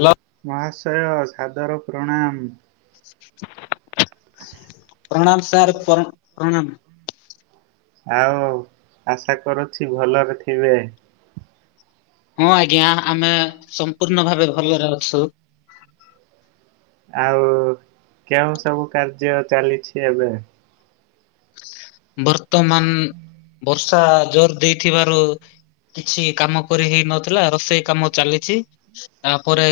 Hello. ମହାଶୟ ସାଦର ପ୍ରଣାମ। ପ୍ରଣାମ ସାର୍ ପ୍ର ପ୍ରଣାମ। ଆଉ ଆଶା କରୁଛି ଭଲରେ ଥିବେ। ହଁ ଆଜ୍ଞା ଆମେ ସମ୍ପୂର୍ଣ୍ଣ ଭାବେ ଭଲରେ ଅଛୁ। ଆଉ କେଉଁ ସବୁ କାର୍ଯ୍ୟ ଚାଲିଛି ଏବେ ବର୍ତ୍ତମାନ ବର୍ଷା ଜୋର ଦେଇଥିବାରୁ କିଛି କାମ କରି ହେଇନଥିଲା ରୋଷେଇ କାମ ଚାଲିଛି। ତାପରେ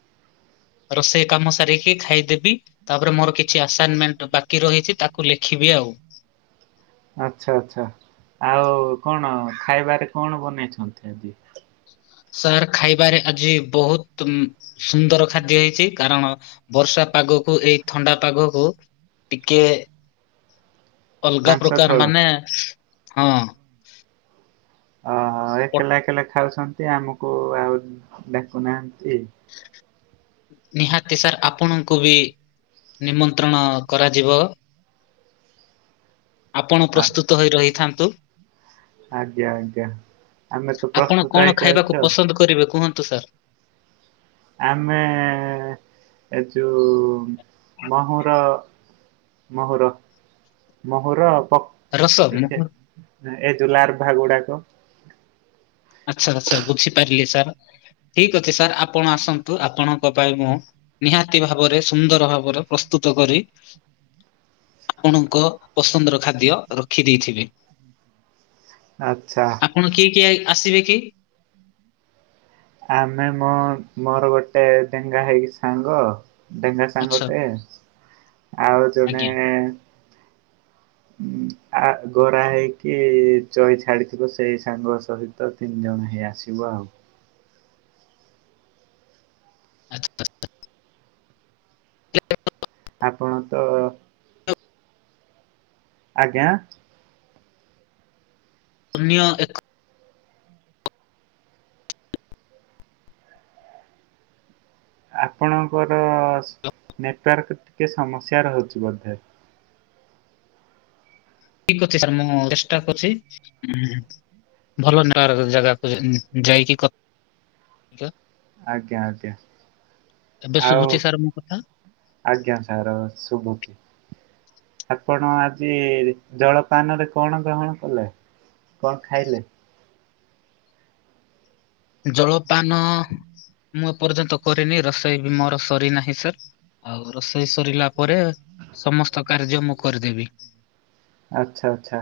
ହ [unintelligible] ରୋଷେଇ କାମ ସାରିକି ଖାଇଦେବି? ତାପରେ ମୋର କିଛି ଆସାନମେଣ୍ଟ ବାକି ରହିଛି ତାକୁ ଲେଖିବି ଆଉ। ଆଚ୍ଛା ଆଛା ଆଉ କଣ ଖାଇବାରେ କଣ ବନେଇଛନ୍ତି ଆଜିି। ସାର୍ ଖାଇବାରେ ଆଜି ବହୁତ୍ ସୁନ୍ଦର ଖାଦ୍ୟ ହେଇଛି କାରଣ ବର୍ଷା ପାଗକୁ ଏଇ ଥଣ୍ଡା ପାଗକୁ ଟିକେ ଅଲଗା ମାଂସ ପ୍ରକାର ଝୋଳ। ମାନେ ହଁ। ଓହୋ ପ- ଏକଲା ଏକଲା ଖାଉଛନ୍ତି ଆମକୁ ଆଉ ଡାକୁନାହାନ୍ତି [unintelligible] ନିହାତି ସାର୍ ଆପଣଙ୍କୁ ବି ନିମନ୍ତ୍ରଣ କରାଯିବ ଆପଣ ଆ ପ୍ରସ୍ତୁତ ହୋଇ ରହିଥାନ୍ତୁ ଆଜ୍ଞା ଆଜ୍ଞା ଆମେ ତ ଆପଣ ପ୍ରସ୍ତୁତ କଣ ହେଇ କି ଖାଇବାକୁ ଅଛୁ ଆଉ। ପସନ୍ଦ କରିବେ କୁହନ୍ତୁ ସାର୍? ଆମେ ଏ ଯଉ ମହୁର। ମହୁର ମହୁର ଆଉପ ରସ ମୁଁ ଏସେ ଏଜୁ ଲାର୍ଭା ଭା ଗୁଡାକ। ଆଚ୍ଛା ଆଛା ବୁଝିପାରିଲି ସାର୍ ଠିକ ଅଛି ସାର୍ ଆପଣ ଆସନ୍ତୁ ଆପଣଙ୍କ ପାଇଁ ମୁଁ ନିହାତି ଭାବରେ ସୁନ୍ଦର ଭାବରେ ପ୍ରସ୍ତୁତ କରି ଆପଣଙ୍କ ପସନ୍ଦର ଖାଦ୍ୟ ରଖି ଦେଇଥିବି ଆଚ୍ଛା ଆପଣି କିଏ କିଏ ଆସିବେ କି? ଆମେ ମ ମୋର ଗୋଟେ ଡେଙ୍ଗା ହେଇକି ସାଙ୍ଗ। ଡେଙ୍ଗା ଆଚ୍ଛା ସାଙ୍ଗଟେ ଆଉ ଜଣେ ଆଜ୍ଞା ଆ ଗୋରା ହେଇକି ଚଇ ଛାଡିଥିବ ସେଇ ସାଙ୍ଗ ସହି ତ ତିନି ଜଣ ହେଇଆସିବ ଆଉ। [inaudible] [unintelligible] ଆପଣ ତ ଆଜ୍ଞା ପୁନ୍ୟ ଏକ ଆପଣଙ୍କର ନେଟୱାର୍କ ଟିକେ ସମସ୍ୟା ରହୁଛି ବୋଧେ ଠିକ ଅଛି ସାର୍ ମୁଁ ଚେଷ୍ଟା କରୁଛି ହୁଁ ଭଲ ନେଟଓର୍କର ଜାଗାକୁ ଯାଇକି କ ଆଜ୍ଞା ଆଜ୍ଞା ଏବେ ଆଉ ଶୁଭୁଚି ସାର୍ ମୋ କଥା ଆଜ୍ଞା ସାର୍ ଶୁଭୁଛି ଆପଣ ଆଜି ଜଳପାନରେ କଣ ଗ୍ରହଣ କଲେ? କଣ ଖାଇଲେ ଜଳପାନ ମୁଁ ଏପର୍ଯ୍ୟନ୍ତ କରିନି ରୋଷେଇ ବି ମୋର ସରିନାହିଁ ସାର୍ ଆଉ ରୋଷେଇ ସରିଲା ପରେ ସମସ୍ତ କାର୍ଯ୍ୟ ମୁଁ କରିଦେବି ଆଚ୍ଛା ଆଚ୍ଛା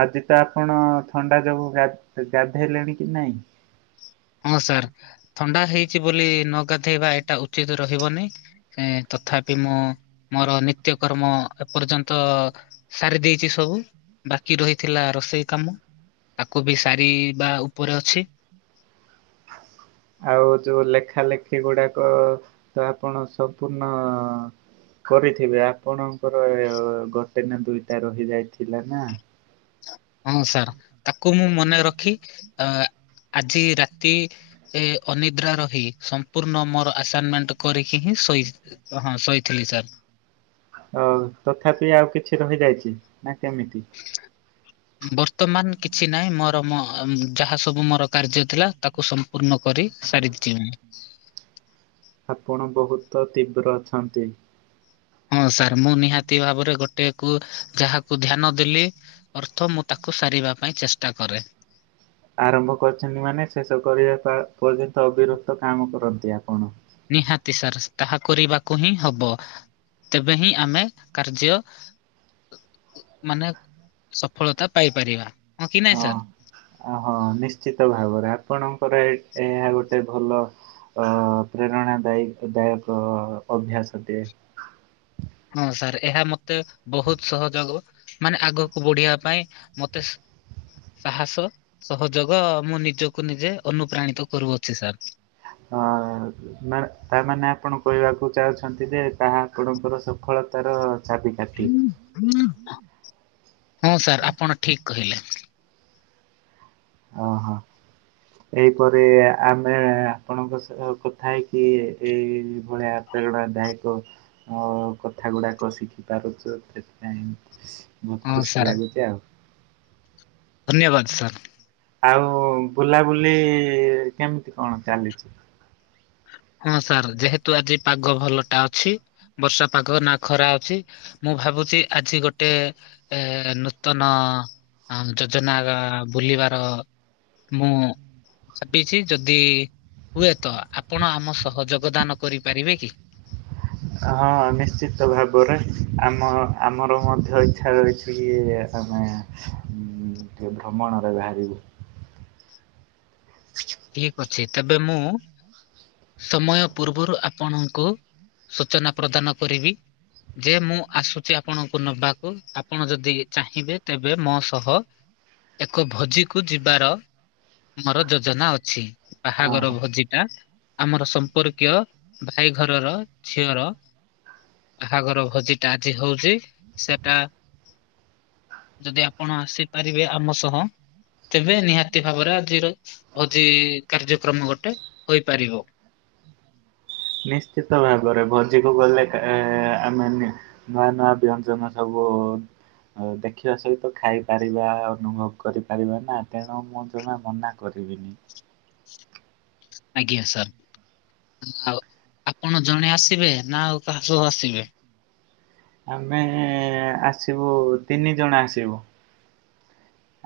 ଆଜି ତ ଆପଣ ଥଣ୍ଡା ଯୋଗୁ ଗା ଗାଧେଇଲେଣି କି ନାଇଁ? ହଁ ସାର୍ ଥଣ୍ଡା ହେଇଛି ବୋଲି ନ ଗାଧେଇବା ଏଇଟା ଉଚିତ ରହିବନି ହେଁ ତଥାପି ମୁଁ ମୋର ନିତ୍ୟ କର୍ମ ଏପର୍ଯ୍ୟନ୍ତ ସାରି ଦେଇେଇଛି ସବୁ ବାକି ରହିଥିଲା ରୋଷେଇ କାମ ତାକୁ ବି ସାରି ବା ଉପରେ ଅଛି ଆଉ ଯୋଉ ଲେଖା ଲେଖି ଗୁଡାକ ତ ଆପଣ ସମ୍ପୂର୍ଣ୍ଣ କରିଥିବେ ଆପଣଙ୍କର ଗୋଟେ ନା ଦୁଇଟା ରହିଯାଇଥିଲା ନା ହଁ ସାର୍ ତାକୁ ମୁଁ ମନେ ରଖି ଅ ଆଜି ରାତି ଏ ଅନିଦ୍ରା ରହି ସମ୍ପୂର୍ଣ୍ଣ ମୋର ଆସାଇନମେଣ୍ଟ କରିକି ହିଁ ଶୋଇ ହଁ ଶୋଇଥିଲି ସାର୍ ଅ ତଥାପି ଆଉ କିଛି ରହିଯାଇଛି ନା କେମିତି ବର୍ତ୍ତମାନ କିଛି ନାହିଁ ମୋର ମୋ ଅମ୍ ଯାହା ସବୁ ମୋର କାର୍ଯ୍ୟ ଥିଲା ତାକୁ ସମ୍ ପୂର୍ଣ୍ଣ କରି ସାରିଚି ମୁଁ। ଆପଣ ବହୁତ ତୀବ୍ର ଅଛନ୍ତି। ହଁ ସାର୍ ମୁଁ ନିହାତି ଭାବରେ ଗୋଟେ କୁ ଯାହାକୁ ଧ୍ୟାନ ଦେଲି। ଅର୍ଥ ମୁଁ ତାକୁ ସାରିବା ପାଇଁ ଚେଷ୍ଟା କରେ। ଆରମ୍ଭ କରିଛନ୍ତି ମାନେ ଶେଷ କରିବା ତ ପର୍ଯ୍ୟନ୍ତ ଅବିରକ୍ତ କାମ କରନ୍ତି ଆପଣ। ନିହାତି ସାର ତାହା କରିବାକୁ ହିଁ ହବ। ତେବେ ହିଁ ଆମେ କାର୍ଯ୍ୟ। ଉ ଉ ମାନେ ସଫଳତା ପାଇ ପାରିବା ହଁ କି ନାଇଁ ସାର୍। ଅ ହ ନିଶ୍ଚିତ ଭାବରେ ଆପଣଙ୍କର ଏହି ଏହା ଗୋଟେ ଭଲ। ଅ ପ୍ରେରଣା ଦାୟି ଦାୟକ ଅଭ୍ୟାସ ଦିଏ। ହଁ ସାର୍ ଏହା ମତେ ବହୁତ ସହଯୋଗ। ମାନେ ଆଗକୁ ବଢିବା ପାଇଁ ମତେ। ସାହସ ସହଯୋଗ ମୁଁ ନିଜକୁ ନିଜେ ଅନୁପ୍ରାଣିତ କରୁଅଛି ସାର୍। ହଁ। ମାନେ ତା ମାନେ ଆପଣ କହିବାକୁ ଚାହୁଁଛନ୍ତି ଯେ ତାହା ଆପଣଙ୍କର ସଫଳତାର। ଚାବି କାଠି। ହଁ ସାର୍ ଆପଣ ଠିକ କହିଲେ। ଓ ହଁ। ଏହିପରି ଆମେ ଆପଣଙ୍କ ସହ କଥା ହେଇକି ଏଇ ଭଳିଆ। ପ୍ରେରଣା ଦାୟକ ମୋ କଥା ଗୁଡ଼ାକ ଶିଖିପାରୁଛୁ ସେଥିପାଇଁ। ବହୁତ ହଁ ଖୁସି ସାର୍ ଲାଗୁଚି ଆଉ। ଧନ୍ୟବାଦ ସାର୍। ଆଉ ବୁଲାବୁଲି କେମିତି କଣ ଚାଲିଛି। ହଁ ସାର୍ ଯେହେତୁ ଆଜି ପାଗ ଭଲ ଟା ଅଛି ବର୍ଷା ପାଗ ନା ଖରା ଅଛି। ମୁଁ ଭାବୁଛି ଆଜି ଗୋଟେ ଏ ନୂତନ। ହଁ ଯୋଜନା ଆକା ବୁଲିବାର। ମୁଁ ଚାବିଛି ଯଦି ହୁଏ ତ ଆପ୍ ଆପଣ ଆମ ସହ ଯୋଗଦାନ କରିପାରିବେ କି। ହଁ ନିଶ୍ଚିତ ଭାବରେ ଆମ ଆମର ମଧ୍ୟ ଇଚ୍ଛା ରହିଛି କି ଆମେ। ହୁଁ ଟିକେ ଭ୍ରମଣରେ ବାହାରିବୁ। ଠିକ ଅଛି ତେବେ ମୁଁ। ସମୟ ପୂର୍ବରୁ ଆପଣଙ୍କୁ ସୂଚନା ପ୍ରଦାନ କରିବି। ଯେ ମୁଁ ଆସୁଛି ଆପଣଙ୍କୁ ନବାକୁ ଆପଣ ଯଦି ଚାହିଁବେ ତେବେ ମୋ ସହ। ଏକ ଭୋଜି କୁ ଯିବାର ମୋର ଯୋଜନା ଅ ଛି ବାହାଘର ଓହୋ ଭୋଜି ଟା। ଆମର ସମ୍ପର୍କୀୟ ଭାଇ ଘରର ଝିଅର। ବାହାଘର ଭୋଜି ଟା ଆଜି ହଉଛି ସେଟା। ଯଦି ଆପଣ ଆସିପାରିବେ ଆମ ସହ ତେବେ ନିହାତି ଭାବରେ ଆଜିର ଭୋ ଜି କାର କାର୍ଯ୍ୟକ୍ରମ ଗୋଟେ ହୋଇପାରିବ। ନିଶ୍ଚିତ ଭାବରେ ଭୋଜିକୁ ଗଲେ କେ ଆମେ ନେ। ନୂଆ ନୂଆ ବ୍ୟଞ୍ଜନ ସବୁ। ଦେଖିବା ସହିତ ଖାଇ ପାରିବା ଅନୁଭବ କରିପାରିବା ନା ତେଣୁ ମୁଁ ଜମା ମନା। କରିବିନି। ଆଜ୍ଞା ସାର୍। ଆଉ ଆପଣ ଜଣେ ଆସିବେ ନା ଆଉ କାହା ସବୁ ଆସିବେ। ଆମେ ଆସିବୁ ତିନି ଜଣ ଆସିବୁ।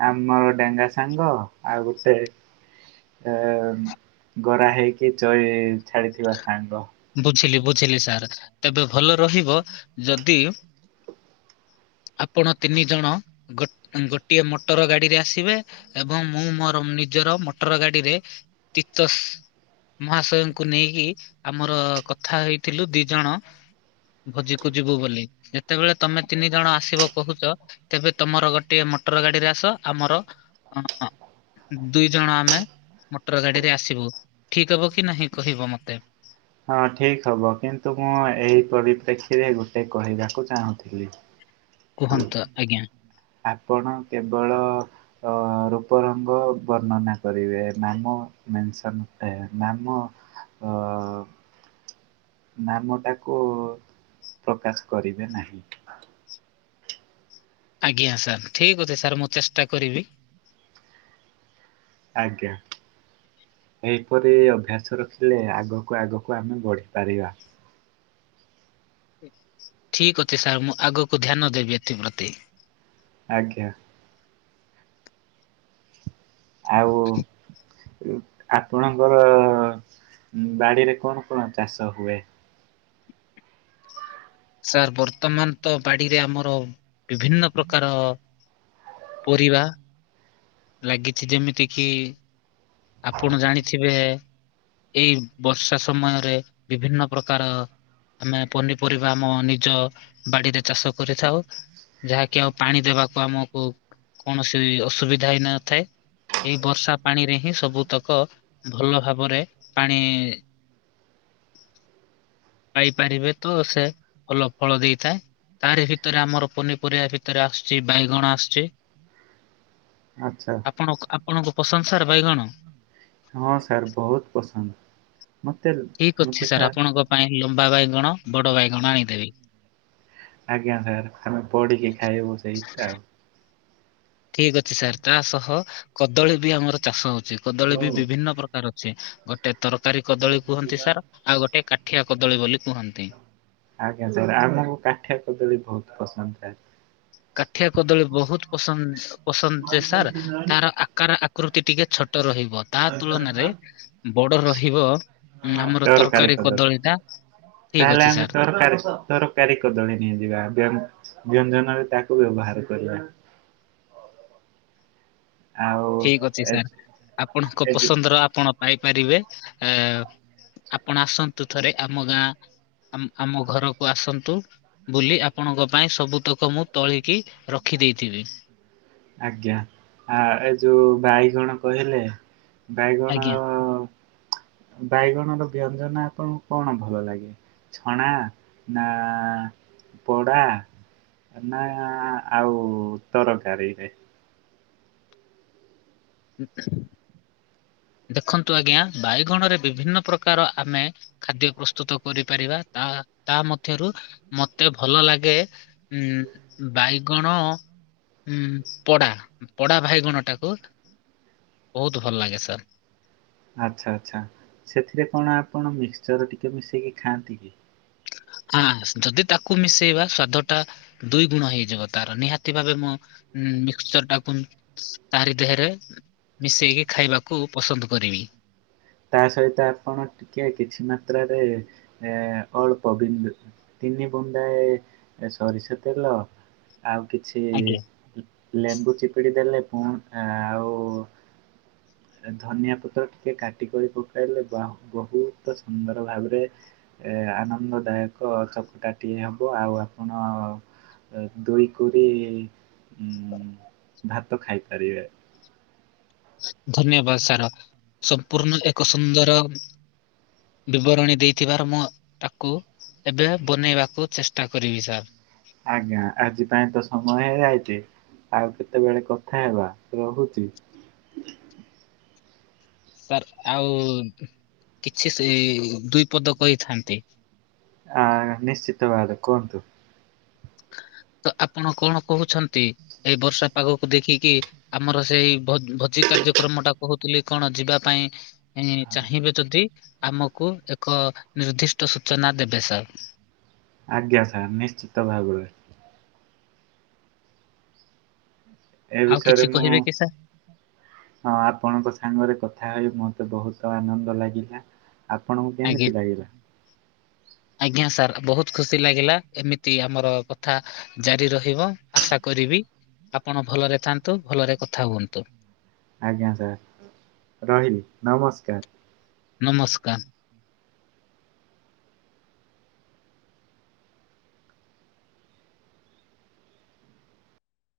ଆମର ଡେଙ୍ଗା ସାଙ୍ଗ ଆଉ ଗୋଟେ। ଏ ଗରା ହେଇକି ଚଇ ଛାଡିଥିବା ସାଙ୍ଗ। ବୁଝିଲି ବୁଝିଲି ସାର୍ ତେବେ ଭଲ ରହିବ ଯଦି। ଆପଣ ତିନି ଜଣ ଗୋଟିଏ ମୋଟର ଗାଡିରେ ଆସିବେ। ଏବଂ ମୁଁ ମୋର ନିଜର ମୋଟର ଗାଡିରେ ତୀତ। ମହାଶୟଙ୍କୁ ନେଇକି ଆମର କଥା ହେଇଥିଲୁ ଦି ଜଣ। ଭୋଜିକୁ ଯିବୁ ବୋଲି ଯେତେବେଳେ ତମେ ତିନି ଜଣ ଆସିବ କହୁଛ। ତେବେ ତମର ଗୋଟେ ମୋଟର ଗାଡିରେ ଆସ ଆମର ଅ। ଦୁଇ ଜଣ ଆମେ ମୋଟର ଗାଡିରେ ଆସିବୁ ଠିକ ହବ କି ନାହିଁ କହିବ ମତେ? ହଁ ଠିକ ହବ କିନ୍ତୁ ମୁଁ ଏହି ପରିପ୍ରେକ୍ଷୀରେ ଗୋଟେ କହିବାକୁ ଚାହୁଁଥିଲି। କୁହନ୍ତୁ ଆଜ୍ଞା। ଆପଣ କେବଳ। ରୂପ ରଙ୍ଗ ବର୍ଣ୍ଣନା କରିବେ ନାମ ମେସନ ନାମ। ହ ନାମଟାକୁ ପ୍ରକାଶ କରିବେ ନାହିଁ‌। ଆଜ୍ଞା ସାର୍ ଠିକ୍ ଅଛି ସାର୍ ମୁଁ ଚେଷ୍ଟା କରିବି। ଆଜ୍ଞା ଏହିପରି ଅଭ୍ୟାସ ରଖିଲେ ଆଗକୁ ଆଗକୁ ଆମେ ବଢ଼ିପାରିବା। ଠିକ ଅଛି ସାର୍ ମୁଁ ଆଗକୁ ଧ୍ୟାନ ଦେବି ଏଥିପ୍ରତି। ଆଜ୍ଞା। ଆଉ ଆପଣଙ୍କର ବାଡିରେ କଣ କଣ ଚାଷ ହୁଏ? ସାର୍ ବର୍ତ୍ତମାନ ତ ବାଡିରେ ଆମର। ବିଭିନ୍ନ ପ୍ରକାର ପରିବା। ଲାଗିଛି ଯେମିତି କିି ଆପଣ ଜାଣିଥିବେ। ଏଇ ବର୍ଷା ସମୟରେ ବିଭିନ୍ନ ପ୍ରକାର। ଆମେ ପନିପରିବା ଆମ ନିଜ ବାଡ଼ିରେ ଚାଷ କରିଥାଉ ଯାହାକି ଆଉ। ପାଣି ଦେବାକୁ ଆମକୁ କୌଣସି ବି ଅସୁବିଧା ହେଇ ନଥାଏ। ଏଇ ବର୍ଷା ପାଣି ରେ ହିଁ ସବୁତକ ଭଲ ଭାବରେ। ପାଣି। [inaudible] ପାଇପାରିବେ ତ ସେ ଭଲ ଫଳ ଦେଇଥାଏ। ତାରି ଭିତରେ ଆମର ପନିପରିବା ଭିତରେ ଆସୁଛି ବାଇଗଣ ଆସୁଛି। ଆଚ୍ଛା। ଆପଣ ଆପଣଙ୍କୁ ପସନ୍ଦ ସାର୍ ବାଇଗଣ। ହଁ ସାର୍ ବହୁତ୍ ପସନ୍ଦ୍। ମତେ। ଠିକ ଅଛି ସାର୍ ଆପଣଙ୍କ ପାଇଁ ଲମ୍ବା ବାଇଗଣ। ବଡ଼ ବାଇଗଣ ଆଣିଦେବି। ଆଜ୍ଞା ସାର୍ ଆମେ ପୋଡ଼ିକି ଖାଇବୁ ସେଇଟା ଆଉ। ଠିକ ଅଛି ସାର୍ ତା ସହ କଦଳୀ ବି ଆମର ଚାଷ ହଉଛି କଦଳୀ ବି ବିଭିନ୍ନ ପ୍ରକାର ଅଛି। ଗୋଟେ ତରକାରୀ କଦଳୀ କୁହନ୍ତି ସାର୍ ଆଉ ଗୋଟେ କାଠିଆ କଦଳୀ ବୋଲି କୁହନ୍ତି। ଆଜ୍ଞା ସାର୍ ଆମକୁ କାଠିଆ କଦଳୀ ବହୁତ ପସନ୍ଦ ଥାଏ। କାଠିଆ କଦଳୀ ବହୁତ ପସନ୍ଦ ପସନ୍ଦ ଯେ ସାର୍ ତାର ଆକାର ଆ। ଆକୃତି ଟିକେ ଛୋଟ ରହିବ। ତା ତୁଳନାରେ ବଡ଼ ରହିବ ଉ-ଆମର ତରକାରୀ କଦଳୀ ଟା। ଠିକ ତାହେଲେ ଅଛି ଆମେ ସାର୍ ତରକାରୀ। ତରକାରୀ କଦଳୀ ନେଇଯିବା ବ୍ୟ-ବ୍ୟଞ୍ଜନରେ ତାକୁ ବ୍ୟବହାର କରିବା। ଆଉ ଠିକ ଅଛି ଏ ସାର୍ ଆପଣଙ୍କ ଏ ଯୋଉ ପସନ୍ଦର ଆପଣ। ପାଇପାରିବେ ଆ ଆପଣ ଆସନ୍ତୁ ଥରେ ଆମ ଗାଁ। ଆମ୍-ଆମ ଘରକୁ ଆସନ୍ତୁ। ବୁଲି ଆପଣଙ୍କ ପାଇଁ ସବୁତକ ମୁଁ ତୋଳିକି ରଖିଦେଇଥିବି। ଆଜ୍ଞା ଆ-ଏ ଯୋଉ ବାଇଗଣ କହିଲେ। ବାଇଗଣ ଆଜ୍ଞା ଆଉ ବାଇଗଣର ବ୍ୟଞ୍ଜନ ଆପଣଙ୍କୁ କଣ ଭଲ ଲାଗେ। ଛଣା ନା ପଡ଼ା। ନା ଆଉ ତରକାରୀ ରେ। ହୁଁ। ଦେଖନ୍ତୁ ଆଜ୍ଞା ବାଇଗଣରେ ବିଭିନ୍ନ ପ୍ର- କାର ଆମେ ଖାଦ୍ୟ ପ୍ରସ୍ତୁତ କରିପାରିବା ତା-ତା ମଧ୍ୟରୁ। ମତେ ଭଲ ଲାଗେ ଉ-ବାଇଗଣ। ହୁଁ ପଡ଼ା ପଡ଼ା ଭାଇଗଣ ଟାକୁ ବହୁତ ଭଲ ଲାଗେ ସାର୍। ଆଚ୍ଛା ଆଚ୍ଛା ସେଥିରେ କଣ ଆପଣ ମିକ୍ସଚର ଟିକେ ମିଶେଇକି ଖାଆନ୍ତି କି। ଆ ଯଦି ତାକୁ ମିଶେଇବା ସ୍ଵାଦ ଟା ଦୁଇ ଗୁଣ ହେଇଯିବ ତାର ନିହାତି ଭାବେ ମୁଁ। ହୁଁ ମିକ୍ସଚର ଟାକୁ ତାରି ଦେହରେ। ମିଶେଇକି ଖାଇବାକୁ ପସନ୍ଦ କରିବି। ତା ସହିତ ଆପଣ ଟିକେ କିଛି ମାତ୍ରାରେ ଏ-ଅଳପ ବିନ୍ଦୁ ତିନି ବୁନ୍ଦାଏ ଏ-ସରିଷ ତେଲ। ଆଉ କିଛି ଆଜ୍ଞା ଲେମ୍ବୁ ଚିପିଡ଼ି ଦେଲେ ପୁଣି ଆଉ। ଧନିଆ ପତ୍ର ଟିକେ କାଟିିକରି ପକାଇଲେ ବାହୁ ବହୁତ ସୁନ୍ଦର ଭାବରେ। ଏ-ଆନନ୍ଦଦାୟକ ଚକଟାଟିଏ ହେବ ଆଉ ଆପଣ। ଏ ଦୁଇକୁରି ଉଁ ଭାତ ଖାଇପାରିବେ। ଧନ୍ୟବାଦ ସାର ସମ୍ପୂର୍ଣ୍ଣ ଏକ ସୁନ୍ଦର। ବିବରଣୀ ଦେଇଥିବାର ମୁଁ ତାକୁ। ଏବେ ବନେଇବାକୁ ଚେଷ୍ଟା କରିବି ସାର୍। ଆଜ୍ଞା ଆଜି ପାଇଁ ତ ସମୟ ହେଇଯାଇଛି। ଆଉ କେତେବେଳେ କଥା ହେବା ରହୁଛି। ସାର୍ ଆଉ କିଛି ସେ ଦୁଇ ପଦ କହିଥାନ୍ତି ଆ ନିଶ୍ଚିତ ବାଦ କୁହନ୍ତୁ ତ ଆପଣ କଣ କହୁଛନ୍ତି ଏଇ ବର୍ଷା ପାଗକୁ ଦେଖିକି ଆମର ସେଇ ଭ ଭୋଜି କାର୍ଯ୍ୟକ୍ରମ ଟା କହୁଥିଲି କଣ ଯିବା ପାଇଁ ଚାହିଁବେ ଯଦି ଆମକୁ ଏକ ନିର୍ଦ୍ଦିଷ୍ଟ ସୂଚନା ଦେବେ ସାର୍ ଆଜ୍ଞା ସାର୍ ନିଶ୍ଚିତ ଭାବରେ ଏ ଆଉ କିଛି ବିଷୟରେ ମୁଁ କହିବେ କି ସାର୍? ହଁ ଆପଣଙ୍କ ସାଙ୍ଗରେ କଥା ହୋଇ ମୋତେ ବହୁତ ଆନନ୍ଦ ଲାଗିଲା ଆପଣଙ୍କୁ ଆଜ୍ଞା। କେମିତି ଲାଗିଲା? ଆଜ୍ଞା ସାର୍ ବହୁତ ଖୁସି ଲାଗିଲା ଏମିତି ଆମର କଥା ଜାରି ରହିବ ଆଶା କରିବି ଆପଣ ଭଲରେ ଥାନ୍ତୁ ଭଲରେ କଥା ହୁଅନ୍ତୁ ଆଜ୍ଞା ସାର୍ ରହିଲି ନମସ୍କାର। ନମସ୍କାର।